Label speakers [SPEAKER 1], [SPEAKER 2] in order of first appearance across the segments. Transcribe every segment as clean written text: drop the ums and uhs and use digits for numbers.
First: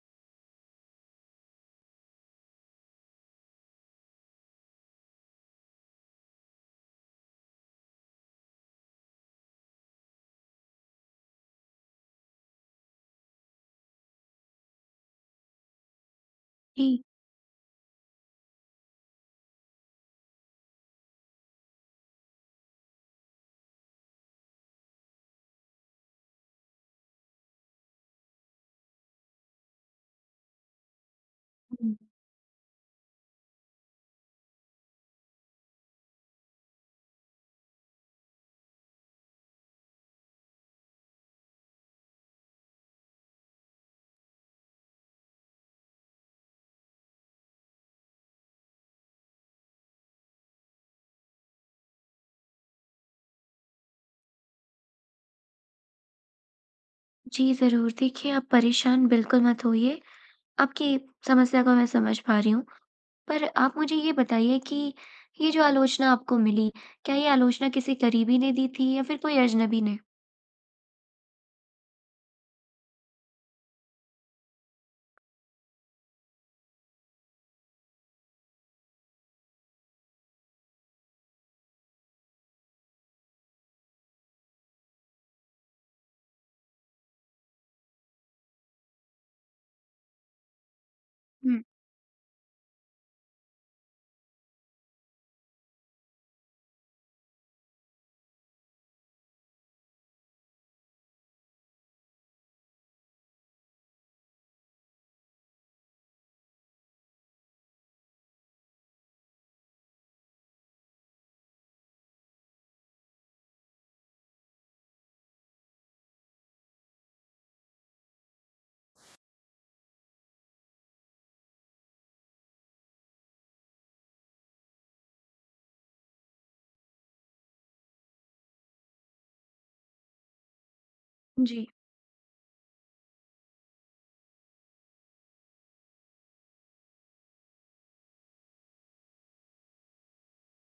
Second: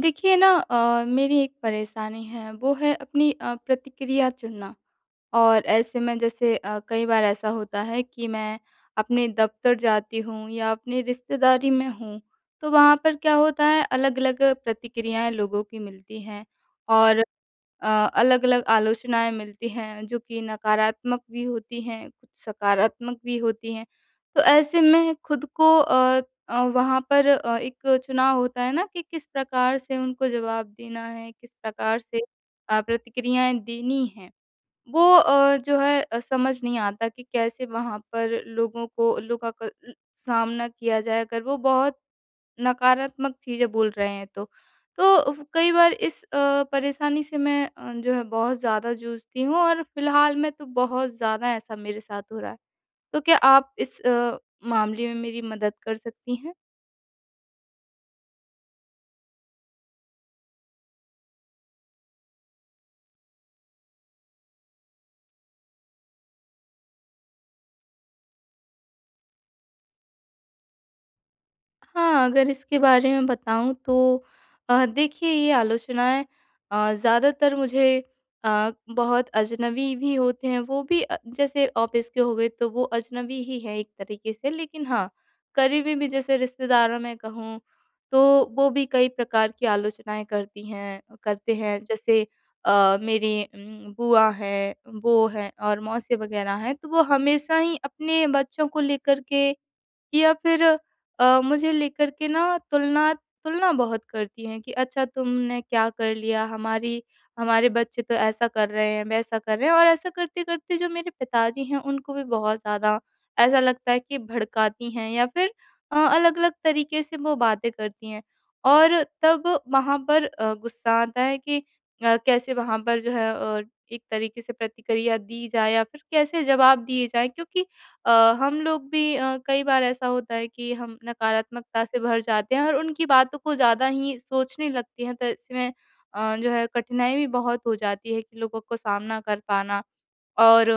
[SPEAKER 1] देखिए ना, मेरी एक परेशानी है, वो है अपनी प्रतिक्रिया चुनना। और ऐसे में जैसे कई बार ऐसा होता है कि मैं अपने दफ्तर जाती हूँ या अपनी रिश्तेदारी में हूँ, तो वहाँ पर क्या होता है, अलग-अलग प्रतिक्रियाएं लोगों की मिलती हैं।
[SPEAKER 2] जी।
[SPEAKER 1] और अ, अलग-अलग आलोचनाएँ मिलती हैं, जो कि नकारात्मक भी होती हैं, कुछ सकारात्मक भी होती हैं। तो ऐसे में खुद को वहाँ पर एक चुनाव होता है ना, कि किस प्रकार से उनको जवाब देना है, किस
[SPEAKER 2] हुँ।
[SPEAKER 1] प्रकार से प्रतिक्रियाएँ देनी हैं। वो जो है समझ नहीं आता कि कैसे वहाँ पर लोगों को, लोगों का सामना किया जाए, अगर वो बहुत नकारात्मक चीज़ें बोल रहे हैं तो। तो वो कई बार इस परेशानी से मैं जो है बहुत ज़्यादा जूझती हूँ, और फिलहाल में तो बहुत ज़्यादा ऐसा मेरे साथ हो रहा है। तो क्या आप इस मामले में मेरी मदद कर सकती हैं?
[SPEAKER 2] जी, ज़रूर। देखिए, आप परेशान बिल्कुल मत होइए, आपकी समस्या को मैं समझ पा रही हूँ। पर आप मुझे ये बताइए कि ये जो आलोचना आपको मिली, क्या ये आलोचना किसी करीबी ने दी थी या फिर कोई अजनबी ने?
[SPEAKER 1] हाँ, अगर इसके बारे में बताऊँ तो देखिए, ये आलोचनाएँ ज़्यादातर मुझे अ, बहुत अजनबी भी होते हैं, वो भी जैसे ऑफ़िस के हो गए, तो वो अजनबी ही है एक तरीके से। लेकिन हाँ, करीबी भी, जैसे रिश्तेदारों में कहूँ तो, वो भी कई प्रकार की आलोचनाएँ करती हैं करते
[SPEAKER 2] हुँ।
[SPEAKER 1] हैं। जैसे, मेरी बुआ हैं, वो हैं और मौसी वग़ैरह हैं, तो वो हमेशा ही अपने बच्चों को लेकर के, या फिर मुझे लेकर के ना, तुलना तुलना बहुत करती हैं कि अच्छा, तुमने क्या कर लिया, हमारी हमारे बच्चे तो ऐसा कर रहे हैं, वैसा कर रहे हैं, और ऐसा करते-करते जो मेरे पिताजी हैं, उनको भी बहुत ज़्यादा ऐसा लगता है कि भड़काती हैं, या फिर अलग-अलग तरीके से वो बातें करती हैं। और तब वहाँ पर गुस्सा आता है कि कैसे वहाँ पर जो है एक तरीके से प्रतिक्रिया दी जाए, या फिर कैसे जवाब दिए जाएँ, क्योंकि अ, हम लोग भी कई बार ऐसा होता है कि हम
[SPEAKER 2] जी।
[SPEAKER 1] नकारात्मकता से भर जाते हैं और उनकी बातों को ज़्यादा ही सोचने लगते हैं, तो इसमें जो है कठिनाई भी बहुत हो जाती है कि लोगों को सामना कर पाना। और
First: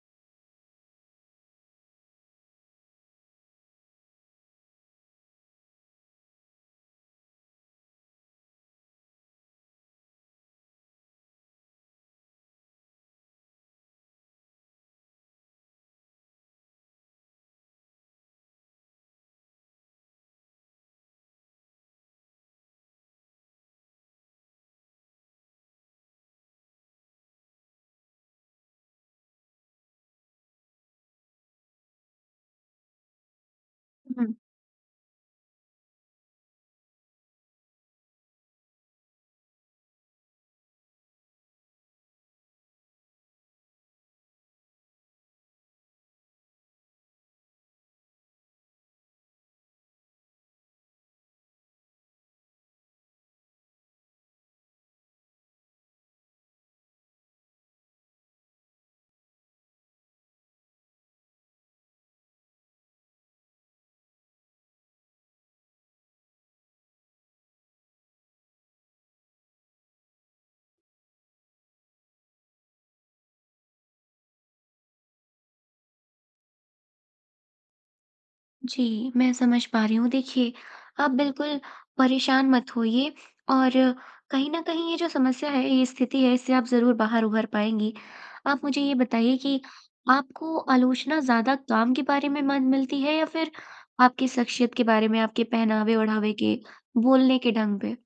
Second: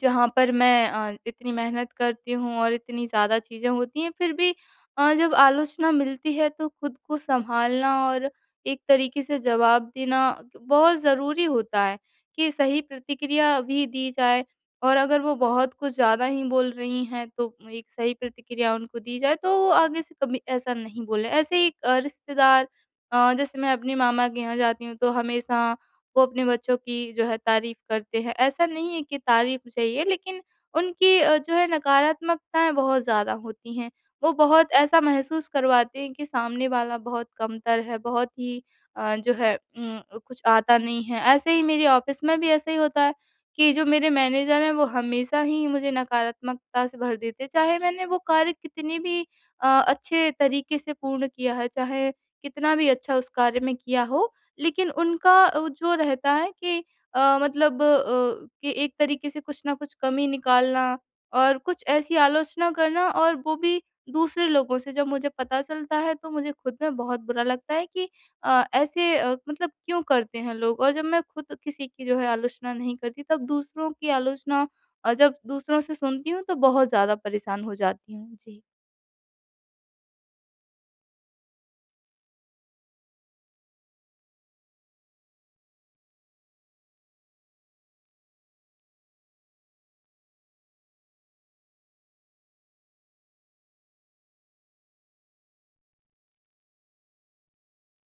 [SPEAKER 1] जहाँ पर मैं इतनी मेहनत करती हूँ और इतनी ज़्यादा चीज़ें होती हैं, फिर भी जब आलोचना मिलती है, तो खुद को सँभालना और एक तरीके से जवाब देना बहुत ज़रूरी होता है, कि सही प्रतिक्रिया भी दी जाए, और अगर वो बहुत कुछ ज़्यादा ही बोल रही हैं, तो एक सही प्रतिक्रिया उनको दी जाए, तो वो आगे से कभी ऐसा नहीं बोलें। ऐसे ही एक रिश्तेदार, जैसे मैं अपने मामा के यहाँ जाती हूँ, तो हमेशा वो अपने बच्चों की जो है तारीफ़ करते हैं। ऐसा नहीं है कि तारीफ़ चाहिए, लेकिन उनकी जो है नकारात्मकताएँ बहुत ज़्यादा होती हैं।
[SPEAKER 2] हुँ।
[SPEAKER 1] वो बहुत ऐसा महसूस करवाते हैं कि सामने वाला बहुत कमतर है, बहुत ही जो है, कुछ आता नहीं है। ऐसे ही मेरे ऑफ़िस में भी ऐसा ही होता है, कि जो मेरे मैनेजर हैं, वो हमेशा ही मुझे नकारात्मकता से भर देते हैं। चाहे मैंने वो कार्य कितनी भी अच्छे तरीके से पूर्ण किया है, चाहे कितना भी अच्छा उस कार्य में किया हो, लेकिन उनका जो रहता है कि, मतलब, कि एक तरीके से कुछ ना कुछ कमी निकालना, और कुछ ऐसी आलोचना करना, और वो भी दूसरे लोगों से जब मुझे पता चलता है, तो मुझे खुद में बहुत बुरा लगता है, कि ऐसे मतलब क्यों करते हैं लोग, और जब मैं खुद किसी की जो है आलोचना नहीं करती, तब दूसरों की आलोचना जब दूसरों से सुनती हूँ, तो बहुत ज़्यादा परेशान हो जाती हूँ जी।
[SPEAKER 2] जी, मैं समझ पा रही हूँ। देखिए, आप बिल्कुल परेशान मत होइए और कहीं न कहीं ये जो समस्या है, ये स्थिति है, इससे आप ज़रूर बाहर उभर पाएँगी। आप मुझे ये बताइए कि आपको आलोचना ज़्यादा काम के बारे में मन मिलती है या फिर आपकी शख्सियत के बारे में, आपके पहनावे-ओढ़ावे के, बोलने के ढंग पे?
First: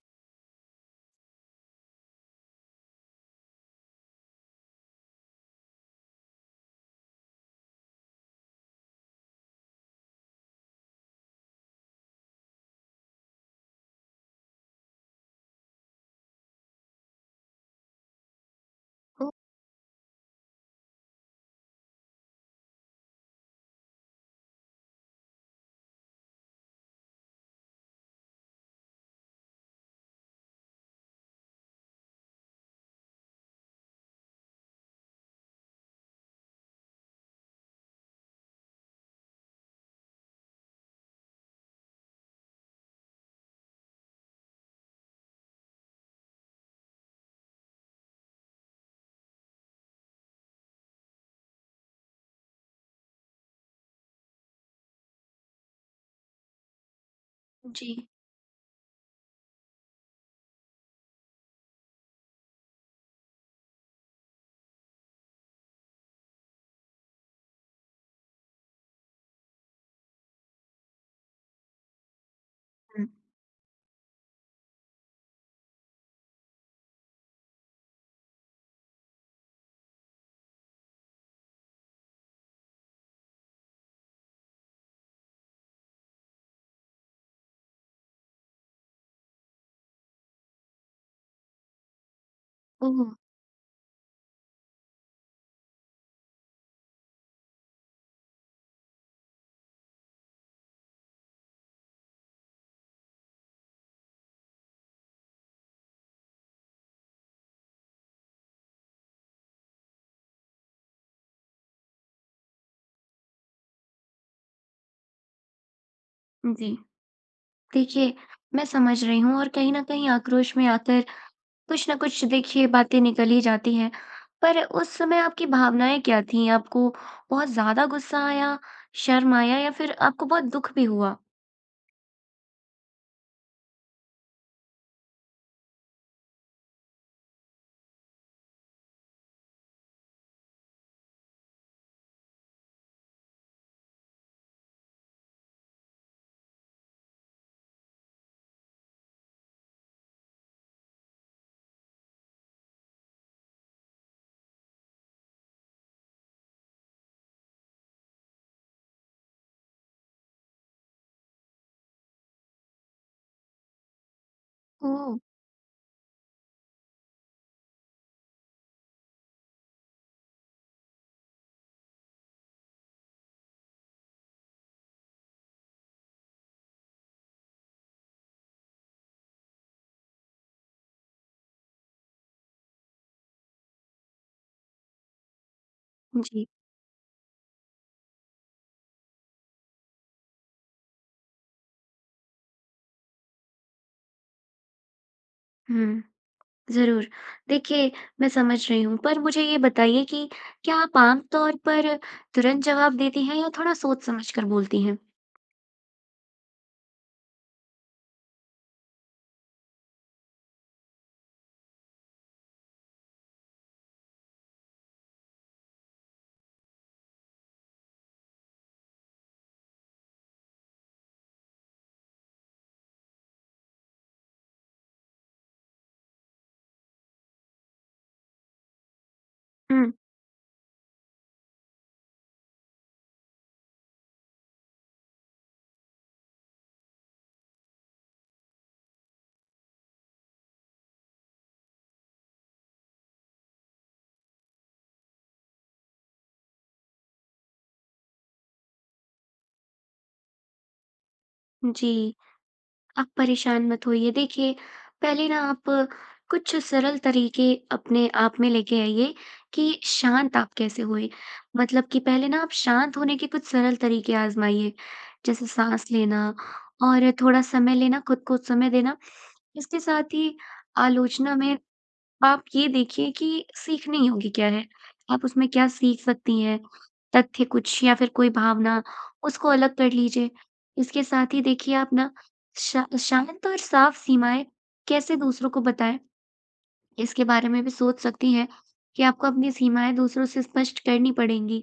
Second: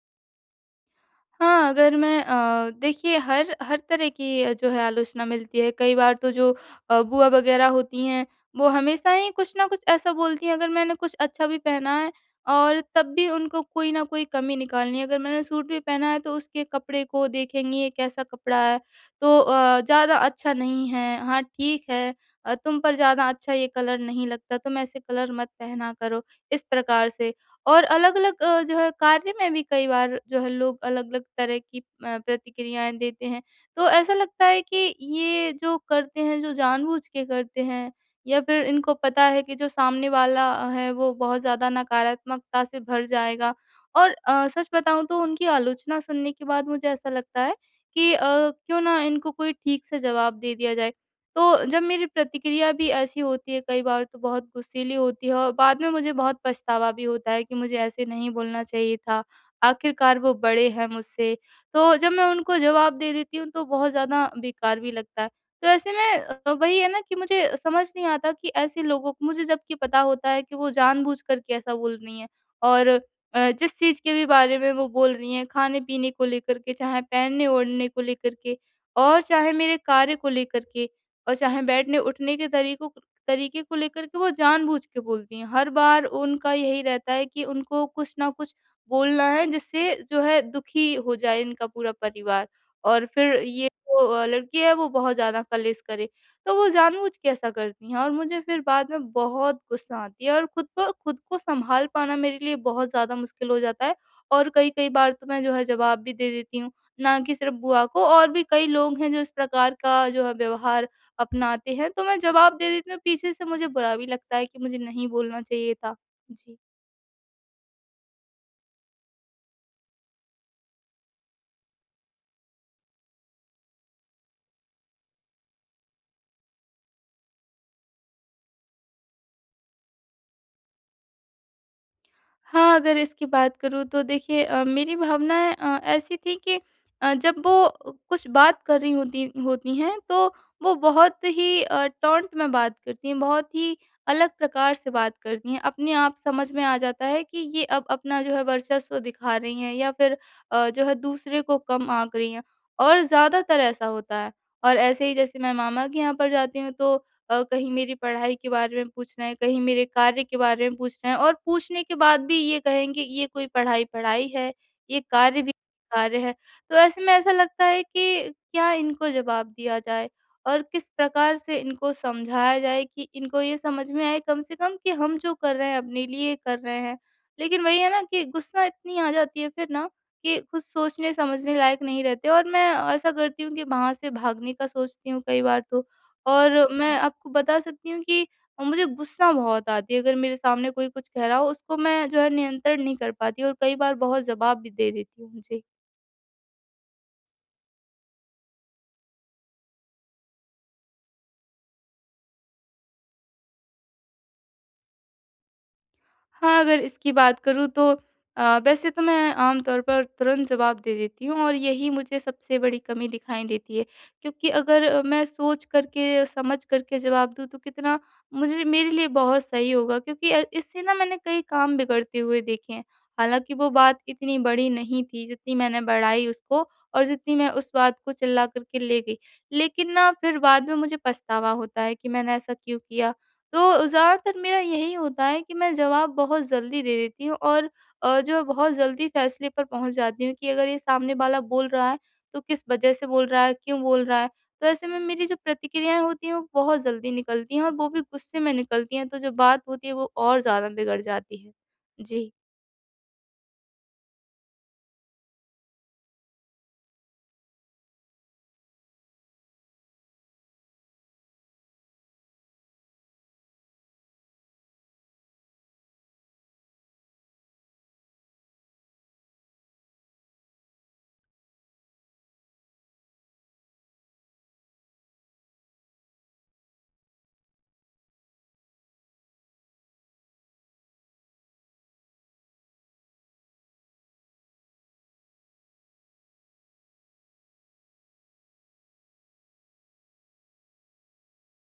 [SPEAKER 1] हाँ, अगर मैं देखिए, हर हर तरह की जो है आलोचना मिलती है। कई बार तो जो बुआ वग़ैरह होती हैं, वो हमेशा ही कुछ न कुछ ऐसा बोलती हैं, अगर मैंने कुछ अच्छा भी पहना है, और तब भी उनको कोई न कोई कमी निकालनी है। अगर मैंने सूट भी पहना है, तो उसके कपड़े को देखेंगी, ये कैसा कपड़ा है,
[SPEAKER 2] ओह!
[SPEAKER 1] तो ज़्यादा अच्छा नहीं है, हाँ, ठीक है, तुम पर ज़्यादा अच्छा ये कलर नहीं लगता, तुम ऐसे कलर मत पहना करो, इस प्रकार से। और अलग-अलग, जो है, कार्य में भी कई बार जो है लोग अलग-अलग तरह की प्रतिक्रियाएँ देते हैं। तो ऐसा लगता है कि ये जो करते हैं, जो जानबूझ के करते हैं, या फिर इनको पता है कि जो सामने वाला है वो बहुत ज़्यादा नकारात्मकता से भर जाएगा। और सच बताऊँ तो उनकी आलोचना सुनने के बाद मुझे ऐसा लगता है कि क्यों ना इनको कोई ठीक से जवाब दे दिया जाए। तो जब मेरी प्रतिक्रिया भी ऐसी होती है, कई बार तो बहुत गुस्सैली होती है, और बाद में मुझे बहुत पछतावा भी होता है कि मुझे ऐसे
[SPEAKER 2] जी।
[SPEAKER 1] नहीं बोलना चाहिए था। आखिरकार वो बड़े हैं मुझसे, तो जब मैं उनको जवाब दे देती हूँ, तो बहुत ज़्यादा बेकार भी लगता है। तो ऐसे में वही है ना कि मुझे समझ नहीं आता कि ऐसे लोगों को, मुझे जबकि पता होता है कि वो जानबूझकर के ऐसा बोल रही हैं, और
[SPEAKER 2] हुँ।
[SPEAKER 1] जिस चीज़ के भी बारे में वो बोल रही हैं, खाने-पीने को लेकर के, चाहे पहनने-ओढ़ने को लेकर के, और चाहे मेरे कार्य को लेकर के। और चाहे बैठने-उठने के तरीकों तरीके को लेकर के वो जानबूझ के बोलती हैं। हर बार उनका यही रहता है कि उनको कुछ ना कुछ बोलना है, जिससे जो है दुखी हो जाए इनका पूरा परिवार, और
[SPEAKER 2] ओह!
[SPEAKER 1] फिर ये जो लड़की है वो बहुत ज़्यादा कलेश करे। तो वो जानबूझ के ऐसा करती हैं, और मुझे फिर बाद में बहुत गुस्सा आती है, और खुद को सँभाल पाना मेरे लिए बहुत ज़्यादा मुश्किल हो जाता है, और कई-कई बार तो मैं जो है जवाब भी दे देती हूँ, ना कि सिर्फ़ बुआ को, और भी कई लोग हैं जो इस प्रकार का जो है व्यवहार अपनाते हैं, तो मैं जवाब दे देती हूँ, पीछे से मुझे बुरा भी लगता है कि मुझे नहीं बोलना चाहिए था। जी।
[SPEAKER 2] जी। देखिए, मैं समझ रही हूँ और कहीं न कहीं आक्रोश में आकर कुछ ना कुछ देखिए बातें निकल ही जाती हैं। पर उस समय आपकी भावनाएँ क्या थीं? आपको बहुत ज़्यादा गुस्सा आया, शर्म आया या फिर आपको बहुत दुःख भी हुआ?
[SPEAKER 1] हाँ, अगर इसकी बात करूँ तो देखिए, मेरी भावनाएँ ऐसी थी कि, जब वो कुछ बात कर रही होती होती हैं, तो वो बहुत ही टॉन्ट में बात करती हैं, बहुत ही अलग प्रकार से बात करती हैं। अपने आप समझ में आ जाता है कि ये अब अपना जो है वर्चस्व दिखा रही हैं, या फिर जो है दूसरे को कम आँक रही हैं, और ज़्यादातर ऐसा होता है। और ऐसे ही, जैसे मैं मामा के यहाँ पर जाती हूँ, तो कहीं मेरी पढ़ाई के बारे में पूछ रहे हैं, कहीं मेरे कार्य के बारे में पूछ रहे हैं, और पूछने के बाद भी ये कहेंगे, ये कोई पढ़ाई पढ़ाई है, ये
[SPEAKER 2] ओह!
[SPEAKER 1] कार्य भी कार्य है। तो ऐसे में ऐसा लगता है कि क्या इनको जवाब दिया जाए, और किस प्रकार से इनको समझाया जाए, कि इनको ये समझ में आए कम से कम, कि हम जो कर रहे हैं अपने लिए कर रहे हैं। लेकिन वही है ना कि गुस्सा इतनी आ जाती है फिर ना, कि कुछ सोचने समझने लायक नहीं रहते, और मैं ऐसा करती हूँ कि वहाँ से भागने का सोचती हूँ, कई बार तो।
[SPEAKER 2] जी।
[SPEAKER 1] और मैं आपको बता सकती हूँ कि मुझे गुस्सा बहुत आती है, अगर मेरे सामने कोई कुछ कह रहा हो, उसको मैं जो है नियंत्रण नहीं कर पाती, और कई बार बहुत जवाब भी दे देती हूँ जी।
[SPEAKER 2] हुँ, ज़रूर। देखिए, मैं समझ रही हूँ, पर मुझे ये बताइए कि क्या आप आम तौर पर तुरंत जवाब देती हैं या थोड़ा सोच समझ कर बोलती हैं?
[SPEAKER 1] हाँ, अगर इसकी बात करूँ तो वैसे तो मैं आम तौर पर तुरंत जवाब दे देती हूँ, और यही मुझे सबसे बड़ी कमी दिखाई देती है। क्योंकि अगर मैं सोच करके, समझ करके जवाब दूँ, तो कितना मुझे, मेरे लिए बहुत सही होगा, क्योंकि इससे ना मैंने कई काम बिगड़ते हुए देखे हैं। हालाँकि वो बात इतनी बड़ी नहीं थी, जितनी मैंने बढ़ाई उसको, और जितनी मैं उस बात को चिल्ला कर के ले गई। लेकिन
[SPEAKER 2] हुँ।
[SPEAKER 1] ना फिर बाद में मुझे पछतावा होता है कि मैंने ऐसा क्यों किया? तो ज़्यादातर मेरा यही होता है कि मैं जवाब बहुत जल्दी दे देती हूँ, और जो है बहुत जल्दी फैसले पर पहुँच जाती हूँ कि अगर ये सामने वाला बोल रहा है, तो किस वजह से बोल रहा है, क्यों बोल रहा है। तो ऐसे में मेरी जो प्रतिक्रियाएँ होती हैं, वो बहुत जल्दी निकलती हैं, और वो भी गुस्से में निकलती हैं, तो जो बात होती है वो और ज़्यादा बिगड़ जाती है।
[SPEAKER 2] जी।
[SPEAKER 1] जी।
[SPEAKER 2] आप परेशान मत होइए। देखिए, पहले ना आप कुछ सरल तरीके अपने आप में लेके आइए कि शांत आप कैसे हुए। मतलब कि पहले ना आप शांत होने के कुछ सरल तरीके आज़माइए, जैसे साँस लेना और थोड़ा समय लेना, खुद को समय देना। इसके साथ ही आलोचना में आप ये देखिए कि सीखनी ही होगी क्या है, आप उसमें क्या सीख सकती हैं, तथ्य कुछ या फिर कोई भावना, उसको अलग कर लीजिए। इसके साथ ही देखिए, आप ना शा शांत और साफ सीमाएँ कैसे दूसरों को बताएँ, इसके बारे में भी सोच सकती हैं, कि आपको अपनी सीमाएँ दूसरों से स्पष्ट करनी पड़ेंगी,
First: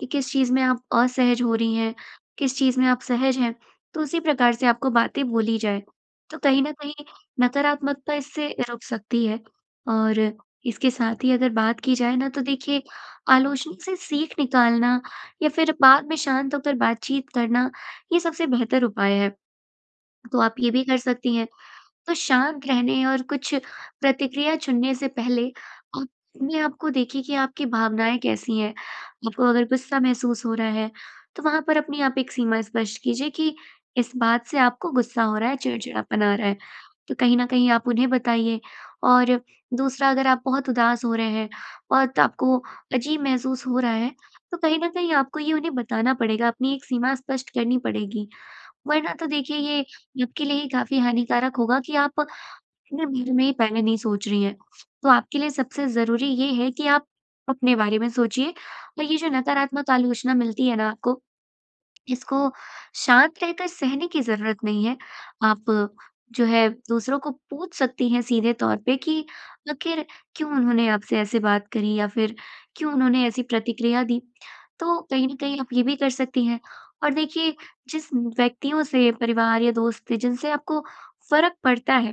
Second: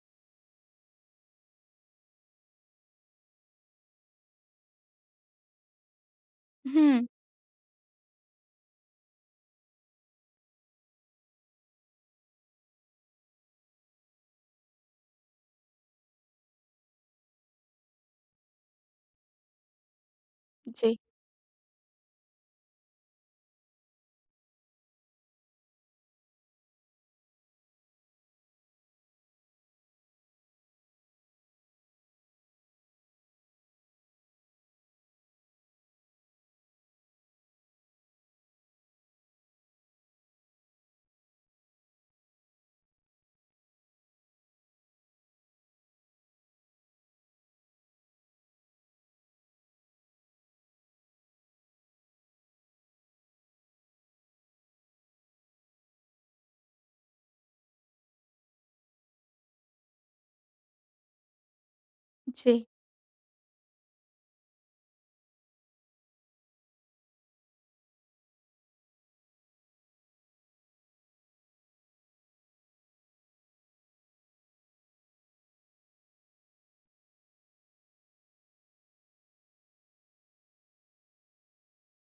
[SPEAKER 2] कि किस चीज़ में आप असहज हो रही हैं, किस चीज़ में आप सहज हैं। तो उसी प्रकार से आपको बातें बोली जाएँ, तो कहीं न कहीं
[SPEAKER 1] हुँ।
[SPEAKER 2] नकारात्मकता इससे रुक सकती है। और इसके साथ ही अगर बात की जाए ना, तो देखिए, आलोचना से सीख निकालना या फिर बाद में शांत होकर बातचीत करना, ये सबसे बेहतर उपाय है। तो आप ये भी कर
[SPEAKER 1] जी,
[SPEAKER 2] सकती हैं। तो शांत रहने और कुछ प्रतिक्रिया चुनने से पहले आप अपने आप को देखिए कि आपकी भावनाएँ कैसी हैं। आपको अगर गुस्सा महसूस हो रहा है, तो वहाँ पर अपनी आप एक सीमा स्पष्ट कीजिए कि इस बात से आपको गुस्सा हो रहा है, चिड़चिड़ापन आ रहा है। तो कहीं न कहीं आप उन्हें बताइए। और दूसरा, अगर आप बहुत उदास हो रहे हैं और त आपको अजीब महसूस हो रहा है, तो कहीं न कहीं आपको ये उन्हें बताना पड़ेगा, अपनी एक सीमा स्पष्ट करनी पड़ेगी। वरना तो देखिए, ये आपके लिए ही काफ़ी हानिकारक होगा कि आप अपने बारे में ही पहले नहीं सोच रही हैं। तो आपके लिए सबसे ज़रूरी ये है कि आप अपने बारे में सोचिए और ये जो नकारात्मक आलोचना मिलती है ना आपको, इसको
[SPEAKER 1] जी,
[SPEAKER 2] शांत रहकर सहने की ज़रूरत नहीं है। आप जो है दूसरों को पूछ सकती हैं सीधे तौर पे कि आखिर क्यों उन्होंने आपसे ऐसे बात करी या फिर क्यों उन्होंने ऐसी प्रतिक्रिया दी। तो कहीं न कहीं आप ये भी कर सकती हैं। और देखिए, जिस व्यक्तियों से, परिवार या दोस्त से, जिनसे आपको फ़र्क पड़ता है,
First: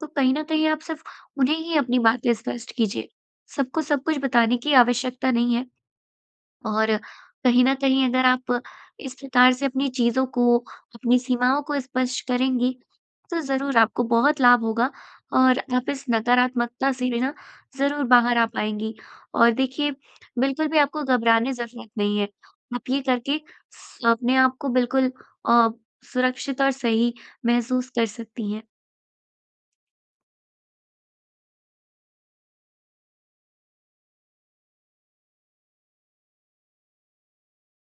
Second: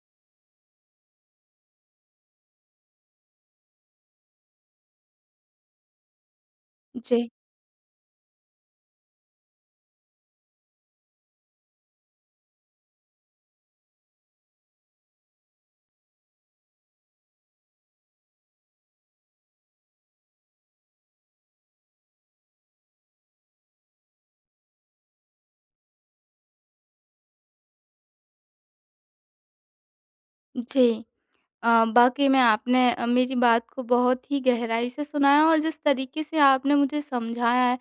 [SPEAKER 2] तो कहीं न कहीं आप सिर्फ़ उन्हें ही अपनी बातें स्पष्ट कीजिए। सबको सब कुछ बताने की आवश्यकता नहीं है। और
[SPEAKER 1] जी,
[SPEAKER 2] कहीं न कहीं अगर आप इस प्रकार से अपनी चीज़ों को, अपनी सीमाओं को स्पष्ट करेंगी, तो ज़रूर आपको बहुत लाभ होगा और आप इस नकारात्मकता से भी ना ज़रूर बाहर आ पाएँगी। और देखिए, बिल्कुल भी आपको घबराने ज़रूरत नहीं है। आप ये करके स अपने आप को बिल्कुल अ, सुरक्षित और सही महसूस कर सकती हैं।
[SPEAKER 1] जी। बाक़ई में आपने मेरी बात को बहुत ही गहराई से सुना है, और जिस तरीके से आपने मुझे समझाया है,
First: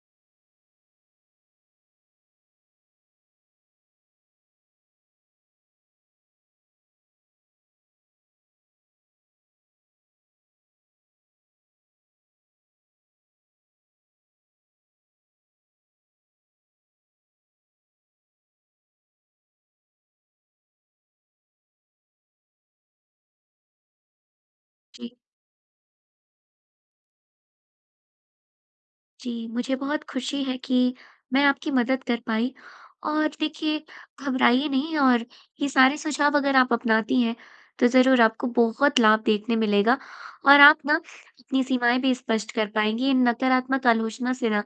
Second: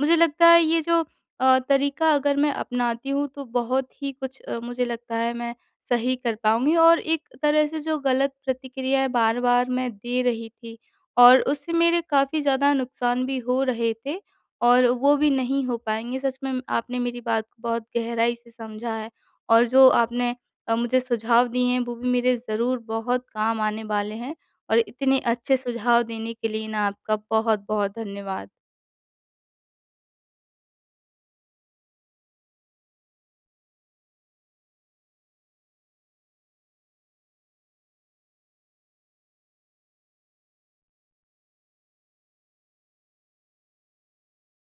[SPEAKER 1] मुझे लगता है ये जो तरीका, अगर मैं अपनाती हूँ तो बहुत ही कुछ, मुझे लगता है मैं सही कर पाऊँगी, और एक तरह से जो गलत प्रतिक्रियाएँ बार-बार मैं दे रही थी, और उससे मेरे काफ़ी ज़्यादा नुकसान भी हो रहे थे, और वो भी नहीं हो पाएँगे। सच में आपने मेरी बात को बहुत गहराई से समझा है, और जो आपने मुझे सुझाव दिए हैं, वो भी मेरे ज़रूर बहुत काम आने वाले हैं, और
[SPEAKER 2] जी।
[SPEAKER 1] इतने अच्छे सुझाव देने के लिए ना आपका बहुत-बहुत धन्यवाद।
[SPEAKER 2] जी, मुझे बहुत खुशी है कि मैं आपकी मदद कर पाई और देखिए, घबराइए नहीं। और ये सारे सुझाव अगर आप अपनाती हैं, तो ज़रूर आपको बहुत लाभ देखने मिलेगा और आप ना अपनी सीमाएँ भी स्पष्ट कर पाएँगी। इन नकारात्मक आलोचना से ना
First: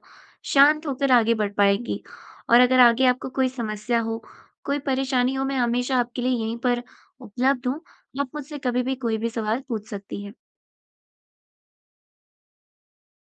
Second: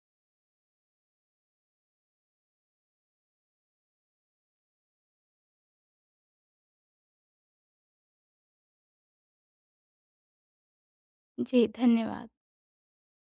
[SPEAKER 2] शांत होकर आगे बढ़ पाएँगी। और अगर आगे आपको कोई समस्या हो, कोई परेशानी हो, मैं हमेशा आपके लिए यहीं पर उपलब्ध हूँ। आप मुझसे कभी भी कोई भी सवाल पूछ सकती हैं।
[SPEAKER 1] जी, धन्यवाद।